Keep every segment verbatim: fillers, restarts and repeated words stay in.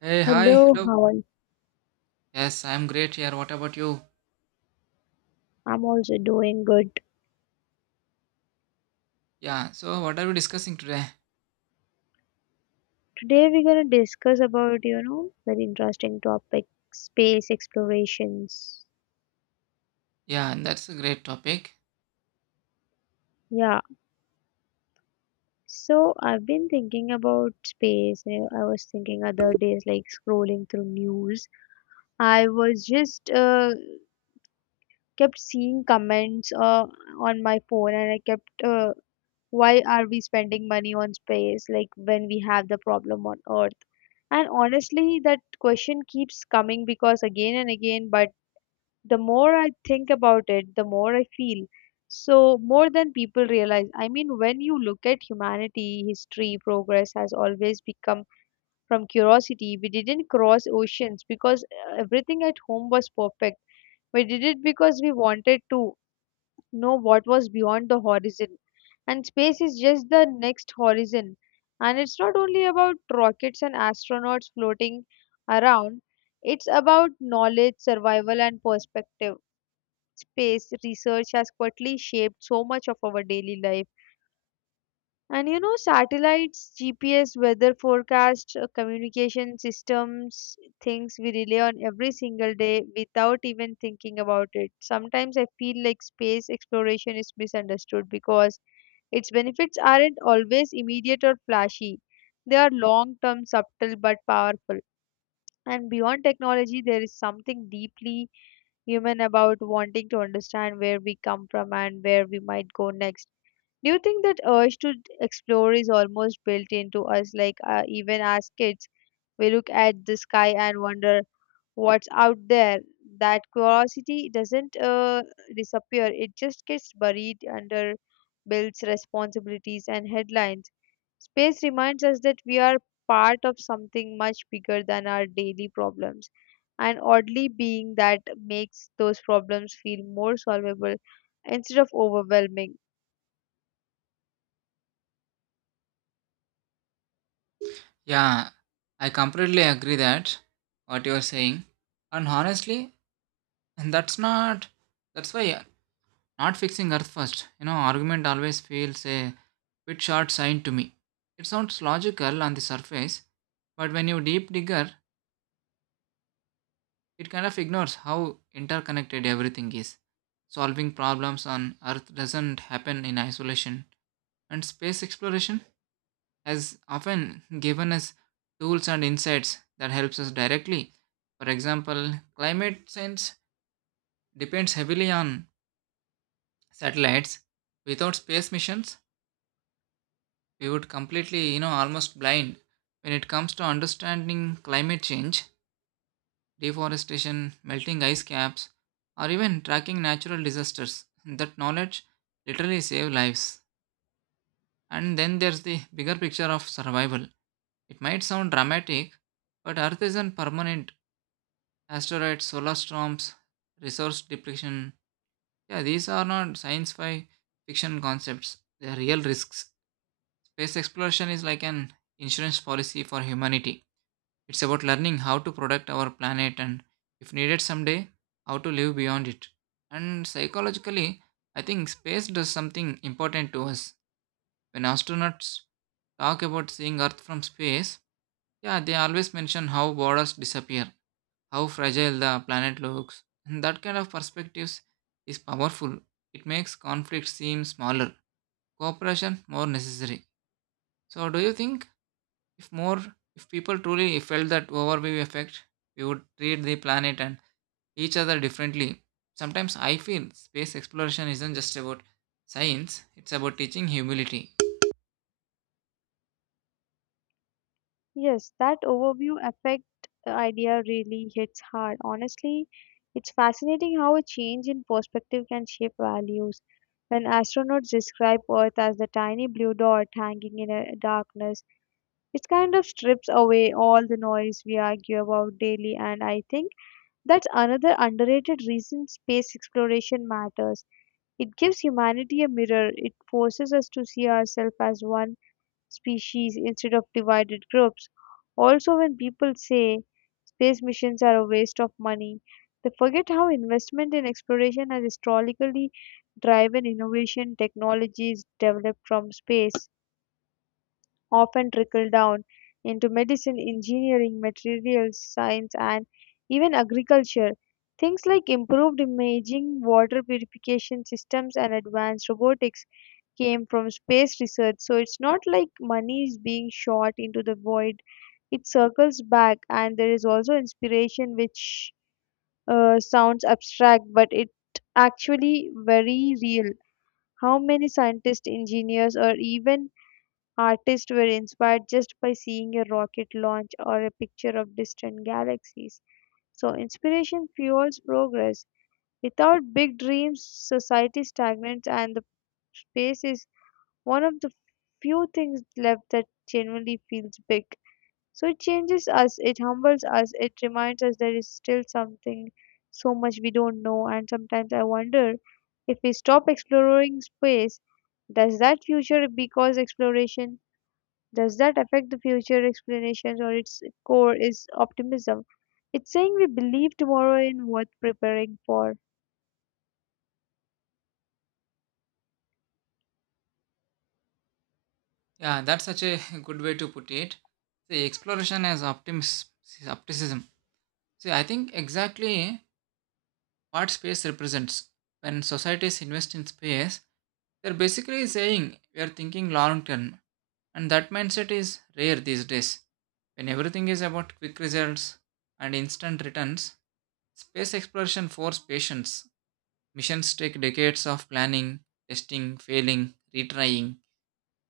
Hey, hi, Hello, hello. how are you? Yes, I'm great here. What about you? I'm also doing good. Yeah, so what are we discussing today? Today we're gonna discuss about, you know, very interesting topic, space explorations. Yeah, that's a great topic. Yeah. So I've been thinking about space. You know, I was thinking other days, like scrolling through news. I was just uh, kept seeing comments uh, on my phone, and I kept uh, why are we spending money on space, like when we have the problem on Earth? And honestly, that question keeps coming because again and again, but the more I think about it, the more I feel. So, more than people realize, I mean, when you look at humanity history, progress has always become from curiosity. We didn't cross oceans because uh, everything at home was perfect. We did it because we wanted to know what was beyond the horizon. And space is just the next horizon. And it's not only about rockets and astronauts floating around, it's about knowledge, survival, and perspective. Space research has quietly shaped so much of our daily life, and you know, satellites, G P S, weather forecast, uh, communication systems, things we rely on every single day without even thinking about it. Sometimes I feel like space exploration is misunderstood because its benefits aren't always immediate or flashy. They are long term, subtle, but powerful. And beyond technology, there is something deeply human about wanting to understand where we come from and where we might go next. Do you think that urge to explore is almost built into us? Like, uh, even as kids, we look at the sky and wonder what's out there. That curiosity doesn't uh, disappear, it just gets buried under bills, responsibilities, and headlines. Space reminds us that we are part of something much bigger than our daily problems. And oddly, being that makes those problems feel more solvable instead of overwhelming. Yeah, I completely agree that what you are saying. And honestly, and that's not that's why not fixing earth first. You know, argument always feels a bit short sighted to me. It sounds logical on the surface, but when you deep digger, it kind of ignores how interconnected everything is. Solving problems on earth doesn't happen in isolation, and space exploration has often given us tools and insights that helps us directly. For example, climate science depends heavily on satellites. Without space missions we would completely, you know almost blind when it comes to understanding climate change, deforestation, melting ice caps, or even tracking natural disasters. That knowledge literally save lives. And then there's the bigger picture of survival. It might sound dramatic, but Earth isn't permanent. Asteroids, solar storms, resource depletion. Yeah, these are not science fi- fiction concepts. They are real risks. Space exploration is like an insurance policy for humanity. It's about learning how to protect our planet and, if needed someday, how to live beyond it. And psychologically, I think space does something important to us. When astronauts talk about seeing Earth from space, yeah, they always mention how borders disappear, how fragile the planet looks. And that kind of perspectives is powerful. It makes conflict seem smaller, cooperation more necessary. So, do you think if more, if people truly felt that overview effect, we would treat the planet and each other differently? Sometimes I feel space exploration isn't just about science; it's about teaching humility. Yes, that overview effect uh, idea really hits hard. Honestly, it's fascinating how a change in perspective can shape values. When astronauts describe Earth as the tiny blue dot hanging in a darkness, it kind of strips away all the noise we argue about daily, and I think that's another underrated reason space exploration matters. It gives humanity a mirror, it forces us to see ourselves as one species instead of divided groups. Also, when people say space missions are a waste of money, they forget how investment in exploration has historically driven innovation technologies developed from space often trickle down into medicine, engineering, materials science, and even agriculture. Things like improved imaging, water purification systems, and advanced robotics came from space research. So it's not like money is being shot into the void, it circles back, and there is also inspiration, which uh, sounds abstract, but it actually very real. How many scientists, engineers, or even artists were inspired just by seeing a rocket launch or a picture of distant galaxies. So, inspiration fuels progress. Without big dreams, society stagnates, and the space is one of the few things left that genuinely feels big. So, it changes us, it humbles us, it reminds us there is still something so much we don't know, and sometimes I wonder if we stop exploring space, does that future because exploration? Does that affect the future explanations or its core is optimism? It's saying we believe tomorrow in worth preparing for. Yeah, that's such a good way to put it. See, exploration as optimis- optimism. See, I think exactly what space represents. When societies invest in space, they're basically saying we are thinking long term. And that mindset is rare these days. When everything is about quick results and instant returns, space exploration forces patience. Missions take decades of planning, testing, failing, retrying.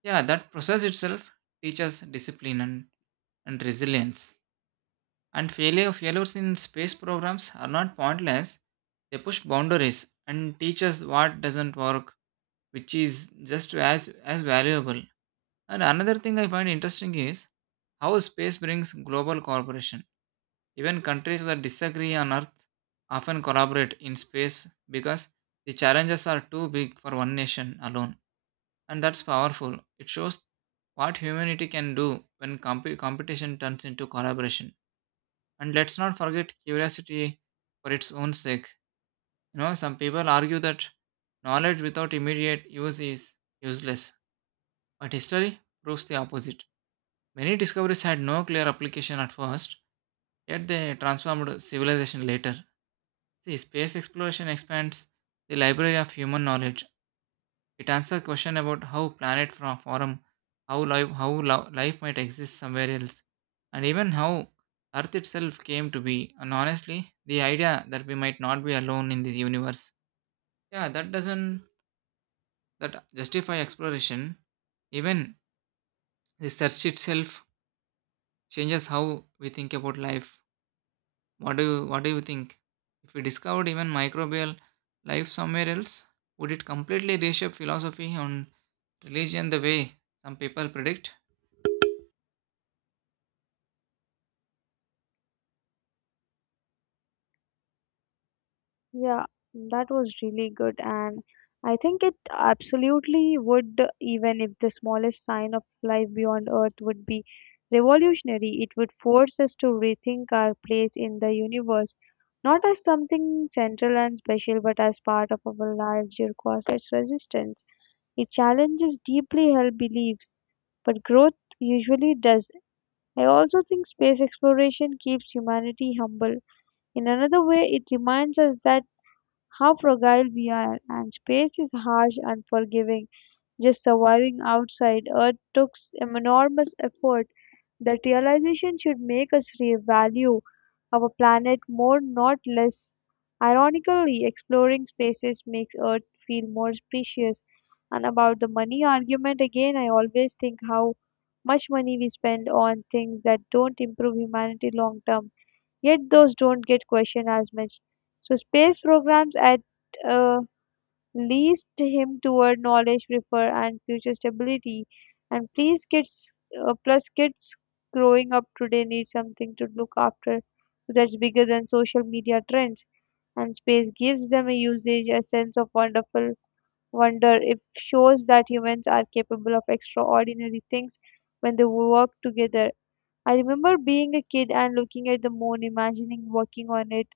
Yeah, that process itself teaches discipline and, and resilience. And failure failures in space programs are not pointless. They push boundaries and teach us what doesn't work, which is just as as valuable. And another thing I find interesting is how space brings global cooperation. Even countries that disagree on Earth often collaborate in space because the challenges are too big for one nation alone, and that's powerful. It shows what humanity can do when comp- competition turns into collaboration. And let's not forget curiosity for its own sake. You know, some people argue that knowledge without immediate use is useless, but history proves the opposite. Many discoveries had no clear application at first, yet they transformed civilization later. See, space exploration expands the library of human knowledge. It answers a question about how planet from forum, how life, how lo- life might exist somewhere else, and even how Earth itself came to be. And honestly, the idea that we might not be alone in this universe, yeah, that doesn't that justify exploration. Even the search itself changes how we think about life. What do you, what do you think? If we discovered even microbial life somewhere else, would it completely reshape philosophy and religion the way some people predict? Yeah, that was really good. And I think it absolutely would, even if the smallest sign of life beyond Earth would be revolutionary. It would force us to rethink our place in the universe, not as something central and special, but as part of our larger cosmos and its resistance. It challenges deeply held beliefs, but growth usually does. I also think space exploration keeps humanity humble. In another way, it reminds us that how fragile we are, and space is harsh and forgiving. Just surviving outside Earth took enormous effort. That realization should make us revalue our planet more, not less. Ironically, exploring spaces makes Earth feel more precious. And about the money argument, again, I always think how much money we spend on things that don't improve humanity long term, yet those don't get questioned as much. So, space programs at uh, leads him toward knowledge, prefer, and future stability. And please, kids, uh, plus kids growing up today need something to look after that's bigger than social media trends. And space gives them a usage, a sense of wonderful wonder. It shows that humans are capable of extraordinary things when they work together. I remember being a kid and looking at the moon, imagining working on it.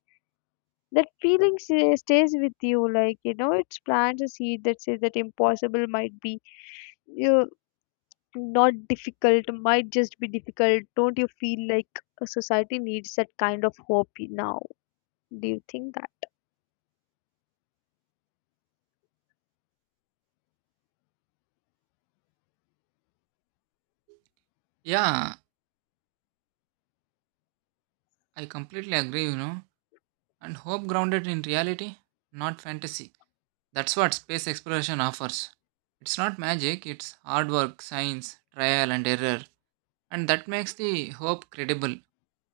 That feeling sa- stays with you, like you know it plants a seed that says that impossible might be uh, not difficult, might just be difficult. Don't you feel like a society needs that kind of hope now? Do you think that? Yeah, I completely agree, you know, and hope grounded in reality, not fantasy. That's what space exploration offers. It's not magic, it's hard work, science, trial and error, and that makes the hope credible.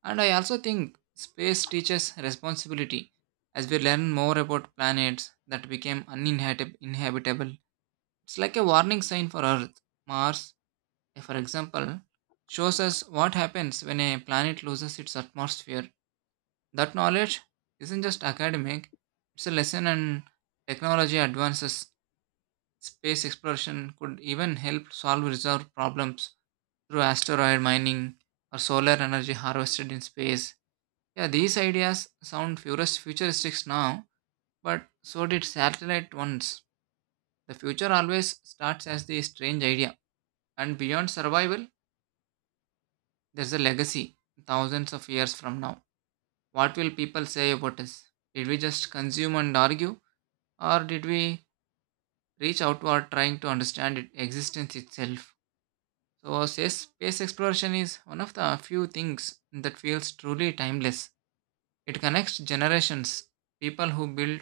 And I also think space teaches responsibility. As we learn more about planets that became uninhabitable, it's like a warning sign for Earth. Mars, eh, for example, shows us what happens when a planet loses its atmosphere. That knowledge isn't just academic, it's a lesson, and technology advances. Space exploration could even help solve reserve problems through asteroid mining or solar energy harvested in space. Yeah, these ideas sound futurist- futuristic now, but so did satellite ones. The future always starts as the strange idea, and beyond survival, there's a legacy thousands of years from now. What will people say about us? Did we just consume and argue? Or did we reach outward trying to understand its existence itself? So, says space exploration is one of the few things that feels truly timeless. It connects generations. People who built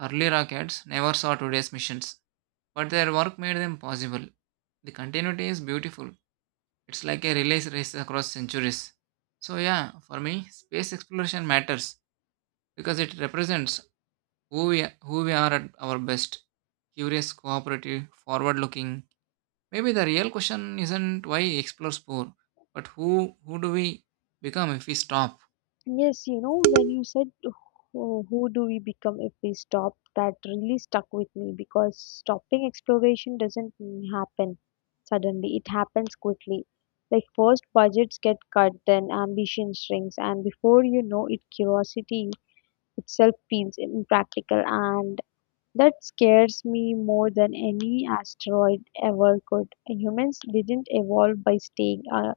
early rockets never saw today's missions, but their work made them possible. The continuity is beautiful. It's like a relay race across centuries. So, yeah, for me, space exploration matters because it represents who we, who we are at our best: curious, cooperative, forward looking. Maybe the real question isn't why explores poor, but who who do we become if we stop? Yes, you know, when you said who, who do we become if we stop, that really stuck with me because stopping exploration doesn't happen suddenly, it happens quickly. Like, first budgets get cut, then ambition shrinks, and before you know it, curiosity itself feels impractical, and that scares me more than any asteroid ever could. Humans didn't evolve by staying uh,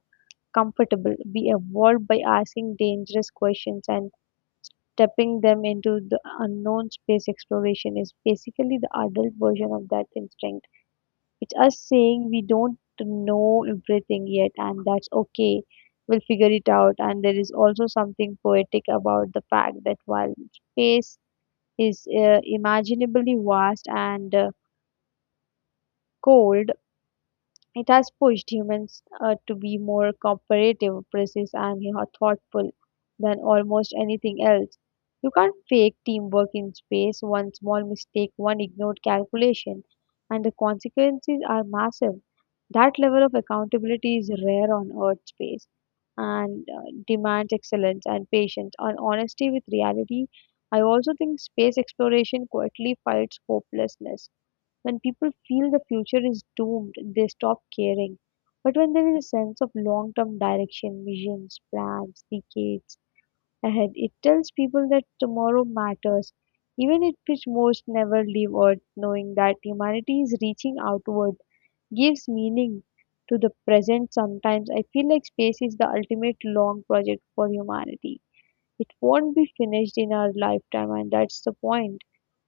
comfortable, we evolved by asking dangerous questions and stepping them into the unknown. Space exploration is basically the adult version of that instinct. It's us saying we don't know everything yet, and that's okay. We'll figure it out. And there is also something poetic about the fact that while space is uh, imaginably vast and uh, cold, it has pushed humans uh, to be more cooperative, precise, and you know, thoughtful than almost anything else. You can't fake teamwork in space, one small mistake, one ignored calculation, and the consequences are massive. That level of accountability is rare on Earth's space, and uh, demands excellence and patience and honesty with reality. I also think space exploration quietly fights hopelessness. When people feel the future is doomed, they stop caring. But when there is a sense of long term direction, visions, plans, decades ahead, it tells people that tomorrow matters. Even if it most never leave Earth, knowing that humanity is reaching outward gives meaning to the present sometimes. I feel like space is the ultimate long project for humanity. It won't be finished in our lifetime, and that's the point.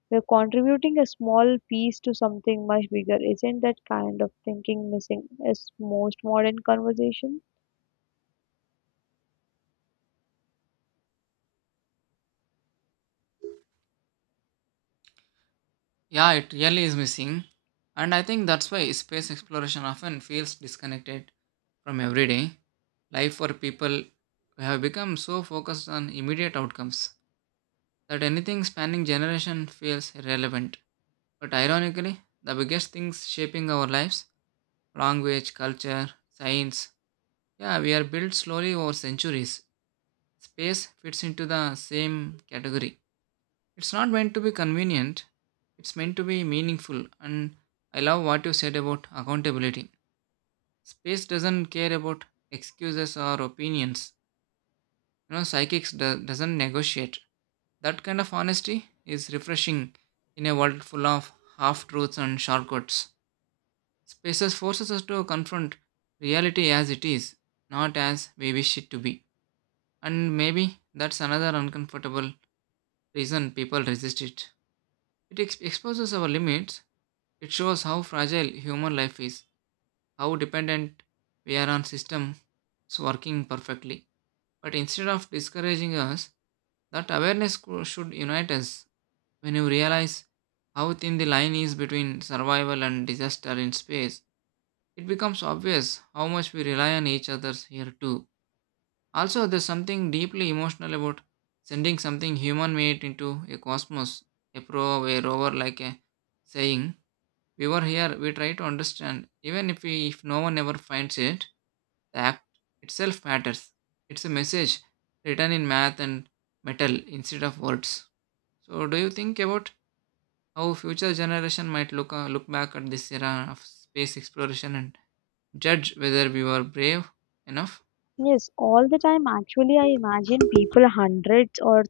We're contributing a small piece to something much bigger. Isn't that kind of thinking missing is most modern conversation? Yeah, it really is missing. And I think that's why space exploration often feels disconnected from everyday life for people who have become so focused on immediate outcomes that anything spanning generation feels irrelevant. But ironically, the biggest things shaping our lives, language, culture, science, yeah, we are built slowly over centuries. Space fits into the same category. It's not meant to be convenient, it's meant to be meaningful. And I love what you said about accountability. Space doesn't care about excuses or opinions. You know, psychics do- doesn't negotiate. That kind of honesty is refreshing in a world full of half truths and shortcuts. Spaces forces us to confront reality as it is, not as we wish it to be. And maybe that's another uncomfortable reason people resist it. It ex- exposes our limits. It shows how fragile human life is, how dependent we are on systems working perfectly. But instead of discouraging us, that awareness co- should unite us. When you realize how thin the line is between survival and disaster in space, it becomes obvious how much we rely on each other here too. Also, there's something deeply emotional about sending something human made into a cosmos, a probe, a rover, like a saying, "We were here, we try to understand." Even if, we, if no one ever finds it, the act itself matters. It's a message written in math and metal instead of words. So, do you think about how future generation might look, uh, look back at this era of space exploration and judge whether we were brave enough? Yes, all the time. Actually, I imagine people hundreds or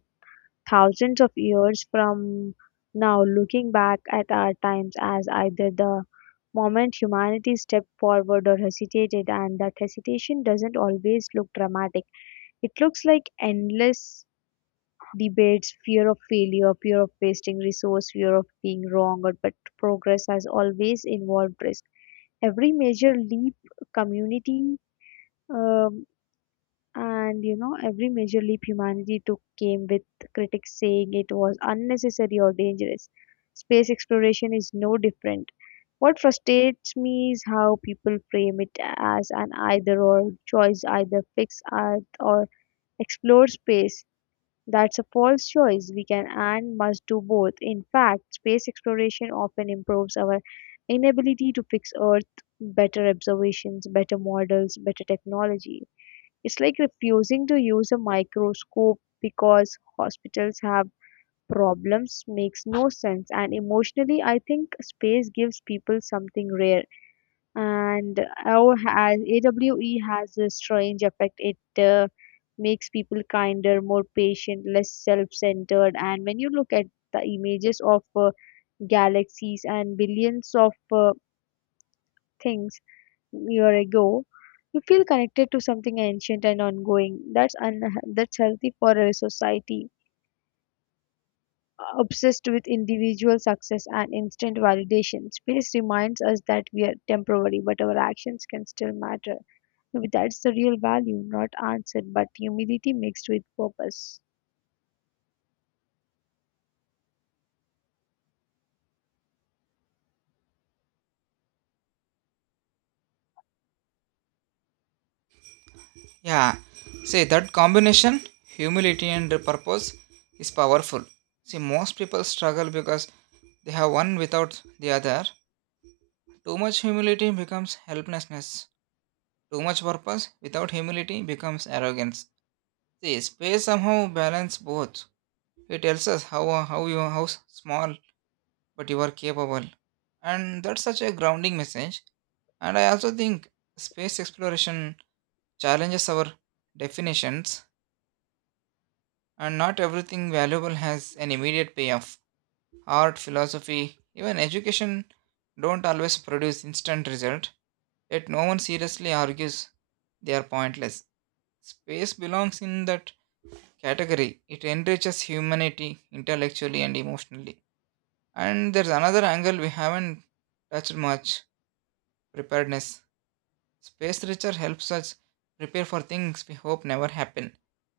thousands of years from now looking back at our times as either the moment humanity stepped forward or hesitated, and that hesitation doesn't always look dramatic. It looks like endless debates, fear of failure, fear of wasting resource, fear of being wrong, but progress has always involved risk. Every major leap community, um, and you know every major leap humanity took came with critics saying it was unnecessary or dangerous. Space exploration is no different. What frustrates me is how people frame it as an either or choice, either fix Earth or explore space, that's a false choice. We can and must do both. In fact, space exploration often improves our inability to fix Earth, better observations, better models, better technology. It's like refusing to use a microscope because hospitals have problems makes no sense. And emotionally, I think space gives people something rare, and AW has, AWE has a strange effect. It uh, makes people kinder, more patient, less self-centered. And when you look at the images of uh, galaxies and billions of uh, things year ago, you feel connected to something ancient and ongoing. That's un- that's healthy for a society obsessed with individual success and instant validation. Space reminds us that we are temporary, but our actions can still matter. That's the real value, not answer, but humility mixed with purpose. Yeah, see that combination, humility and purpose, is powerful. See, most people struggle because they have one without the other. Too much humility becomes helplessness. Too much purpose without humility becomes arrogance. See, space somehow balance both. It tells us how uh, how you how small but you are capable, and that's such a grounding message. And I also think space exploration challenges our definitions. And not everything valuable has an immediate payoff. Art, philosophy, even education don't always produce instant result, yet no one seriously argues they are pointless. Space belongs in that category. It enriches humanity intellectually and emotionally. And there's another angle we haven't touched much: preparedness. Space research helps us prepare for things we hope never happen: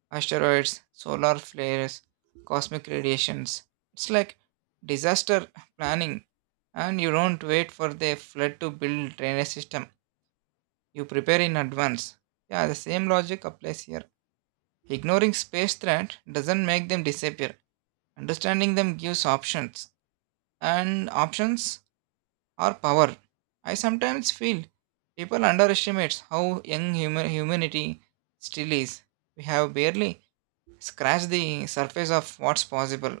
asteroids, solar flares, cosmic radiations. It's like disaster planning, and you don't wait for the flood to build drainage system. You prepare in advance. Yeah, the same logic applies here. Ignoring space threat doesn't make them disappear. Understanding them gives options, and options are power. I sometimes feel people underestimate how young human humanity still is. We have barely scratch the surface of what's possible.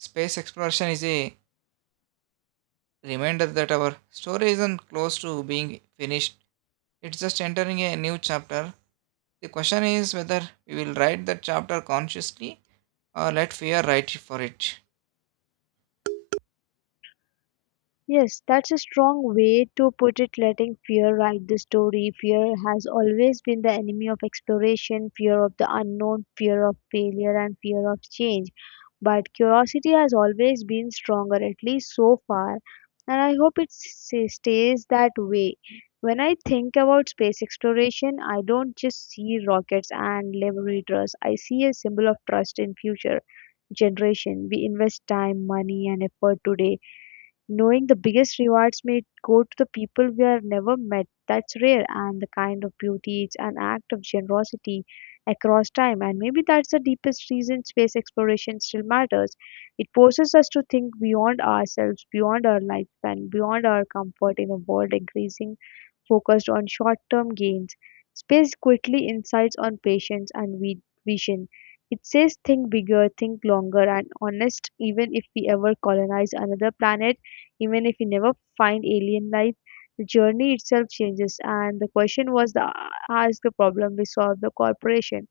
Space exploration is a reminder that our story isn't close to being finished, it's just entering a new chapter. The question is whether we will write that chapter consciously or let fear write for it. Yes, that's a strong way to put it, letting fear write the story. Fear has always been the enemy of exploration, fear of the unknown, fear of failure, and fear of change. But curiosity has always been stronger, at least so far, and I hope it s- stays that way. When I think about space exploration, I don't just see rockets and laboratories, I see a symbol of trust in future generation. We invest time, money, and effort today, knowing the biggest rewards may go to the people we are never met, that's rare, and the kind of beauty is an act of generosity across time. And maybe that's the deepest reason space exploration still matters. It forces us to think beyond ourselves, beyond our lifespan, beyond our comfort in a world increasing focused on short-term gains. Space quickly insights on patience and vi- vision. It says think bigger, think longer, and honest. Even if we ever colonize another planet, even if we never find alien life, the journey itself changes. And the question was the ask the problem we solve the corporation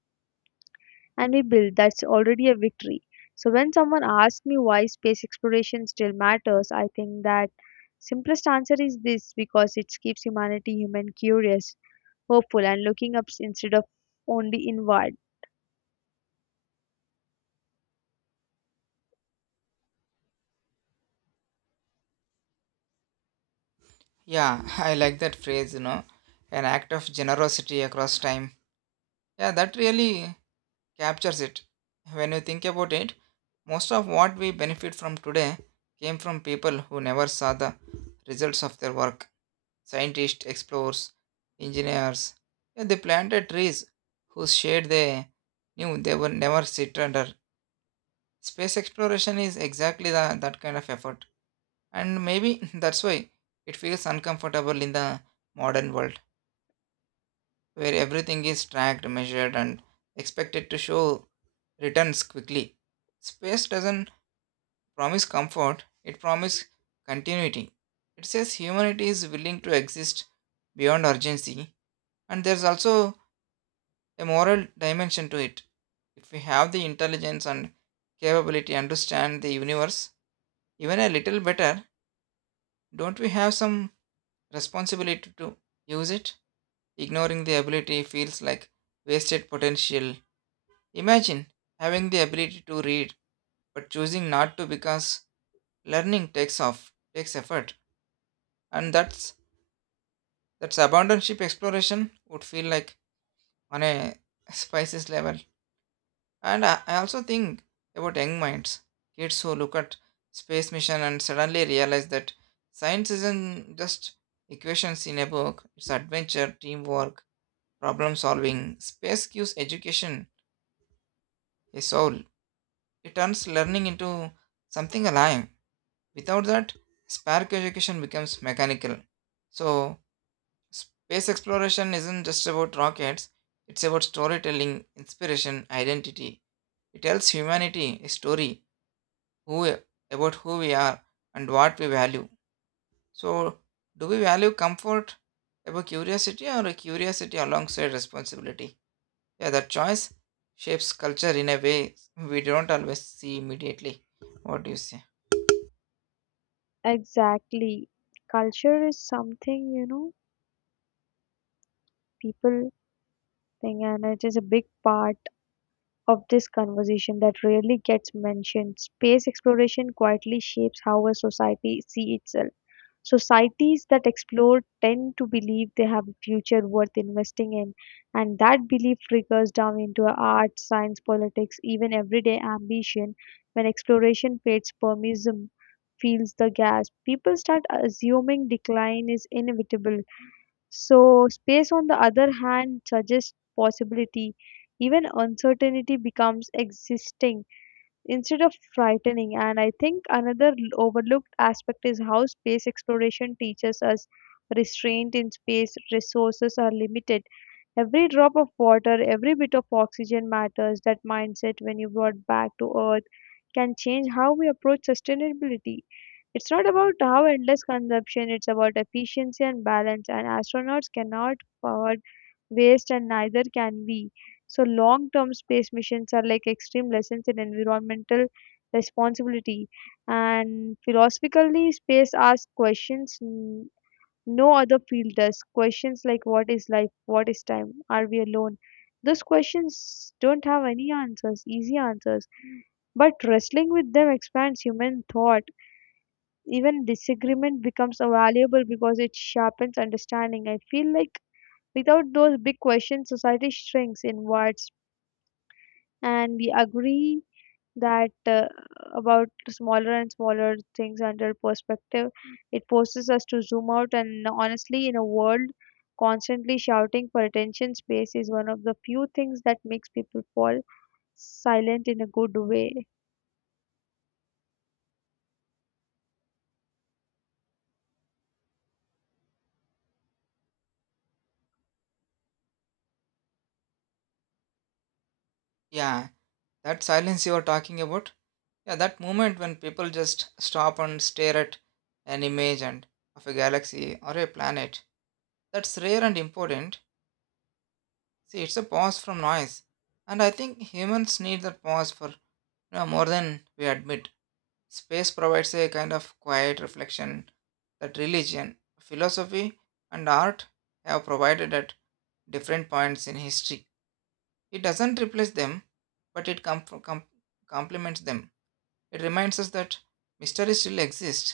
and we build, that's already a victory. So when someone asks me why space exploration still matters, I think that simplest answer is this, because it keeps humanity human, curious, hopeful and looking up instead of only inward. Yeah, I like that phrase, you know, an act of generosity across time. Yeah, that really captures it. When you think about it, most of what we benefit from today came from people who never saw the results of their work: scientists, explorers, engineers. Yeah, they planted trees whose shade they knew they would never sit under. Space exploration is exactly the, that kind of effort. And maybe that's why it feels uncomfortable in the modern world, where everything is tracked, measured, and expected to show returns quickly. Space doesn't promise comfort, it promises continuity. It says humanity is willing to exist beyond urgency, and there's also a moral dimension to it. If we have the intelligence and capability to understand the universe even a little better, don't we have some responsibility to use it? Ignoring the ability feels like wasted potential. Imagine having the ability to read but choosing not to because learning takes off, takes effort. And that's that's abandon exploration would feel like on a spices level. And I, I also think about young minds, kids who look at space mission and suddenly realize that science isn't just equations in a book, it's adventure, teamwork, problem solving. Space gives education a soul. It turns learning into something alive. Without that, spark education becomes mechanical. So, space exploration isn't just about rockets, it's about storytelling, inspiration, identity. It tells humanity a story who about who we are and what we value. So, do we value comfort above curiosity, or a curiosity alongside responsibility? Yeah, that choice shapes culture in a way we don't always see immediately. What do you say? Exactly. Culture is something, you know, people think, and it is a big part of this conversation that rarely gets mentioned. Space exploration quietly shapes how a society sees itself. Societies that explore tend to believe they have a future worth investing in, and that belief trickles down into art, science, politics, even everyday ambition. When exploration fades, permism fills the gas. People start assuming decline is inevitable, so space, on the other hand, suggests possibility. Even uncertainty becomes existing instead of frightening. And I think another l- overlooked aspect is how space exploration teaches us restraint. In space, resources are limited. Every drop of water, every bit of oxygen matters. That mindset, when you brought back to Earth, can change how we approach sustainability. It's not about how endless consumption, it's about efficiency and balance, and astronauts cannot afford waste, and neither can we. So long-term space missions are like extreme lessons in environmental responsibility. And philosophically, space asks questions n- no other field does. Questions like what is life, what is time, are we alone? Those questions don't have any answers, easy answers, but wrestling with them expands human thought. Even disagreement becomes valuable because it sharpens understanding. I feel like without those big questions, society shrinks inwards and we agree that uh, about smaller and smaller things under perspective. It forces us to zoom out, and honestly, in a world constantly shouting for attention, space is one of the few things that makes people fall silent in a good way. Yeah, that silence you are talking about. Yeah, that moment when people just stop and stare at an image and of a galaxy or a planet. That's rare and important. See, it's a pause from noise. And I think humans need that pause, for you know, more than we admit. Space provides a kind of quiet reflection that religion, philosophy, and art have provided at different points in history. It doesn't replace them, but it com- com- complements them. It reminds us that mystery still exists,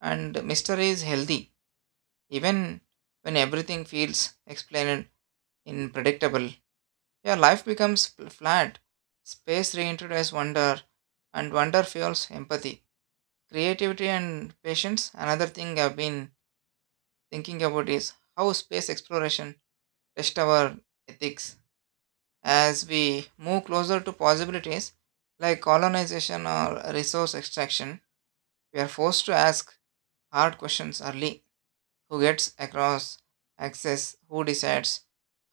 and mystery is healthy, even when everything feels explained in predictable, yeah, life becomes fl- flat. Space reintroduces wonder, and wonder fuels empathy. Creativity and patience. Another thing I've been thinking about is how space exploration tests our ethics. As we move closer to possibilities like colonization or resource extraction, we are forced to ask hard questions early. Who gets across access? Who decides?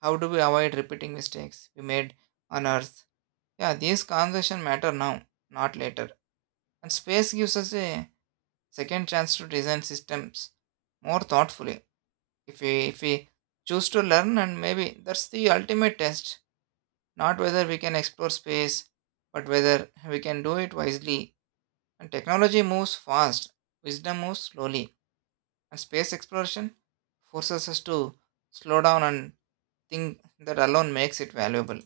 How do we avoid repeating mistakes we made on Earth? Yeah, these conversations matter now, not later. And space gives us a second chance to design systems more thoughtfully. If we if we choose to learn, and maybe that's the ultimate test, not whether we can explore space, but whether we can do it wisely. And technology moves fast, wisdom moves slowly. And space exploration forces us to slow down and think. That alone makes it valuable.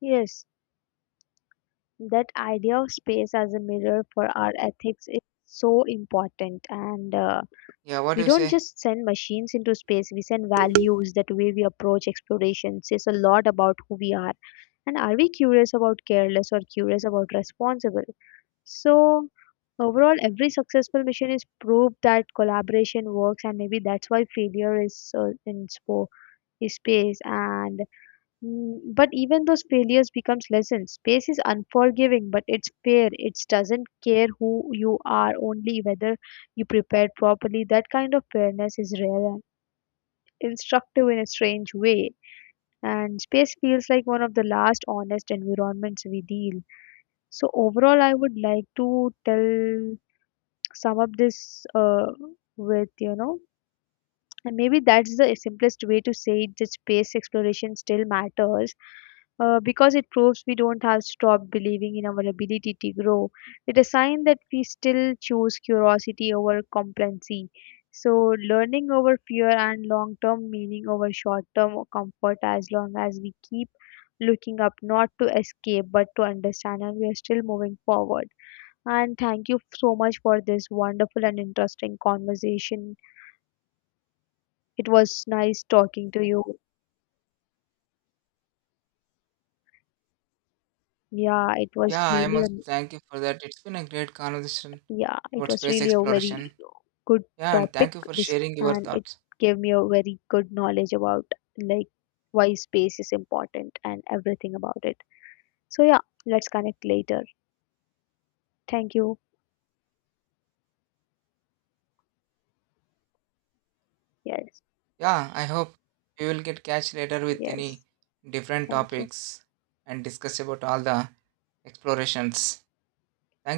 Yes, that idea of space as a mirror for our ethics is so important, and uh, Yeah, what do we you don't say? just send machines into space, we send values. That way we approach exploration says a lot about who we are. And are we curious about careless or curious about responsible? So, overall, every successful mission is proof that collaboration works, and maybe that's why failure is uh, in spo- is space. And mm, but even those failures becomes lessons. Space is unforgiving, but it's fair. It doesn't care who you are, only whether you prepared properly. That kind of fairness is rare and instructive in a strange way. And space feels like one of the last honest environments we deal. So overall, I would like to tell sum up this uh, with you know, and maybe that's the simplest way to say it. That space exploration still matters uh, because it proves we don't have stopped believing in our ability to grow. It is a sign that we still choose curiosity over complacency. So, learning over fear and long term meaning over short term comfort, as long as we keep looking up, not to escape but to understand, and we are still moving forward. And thank you so much for this wonderful and interesting conversation. It was nice talking to you. Yeah, it Yeah, was I'm really, also a- thank you for that. It's been a great conversation yeah, it about was space really a very exploration. good Yeah, and topic thank you for this, sharing your and it thoughts. gave me a very good knowledge about like why space is important and everything about it, so yeah, let's connect later. Thank you. Yes. Yeah, I hope we will get catch later with any yes different thank you. topics and discuss about all the explorations. Thank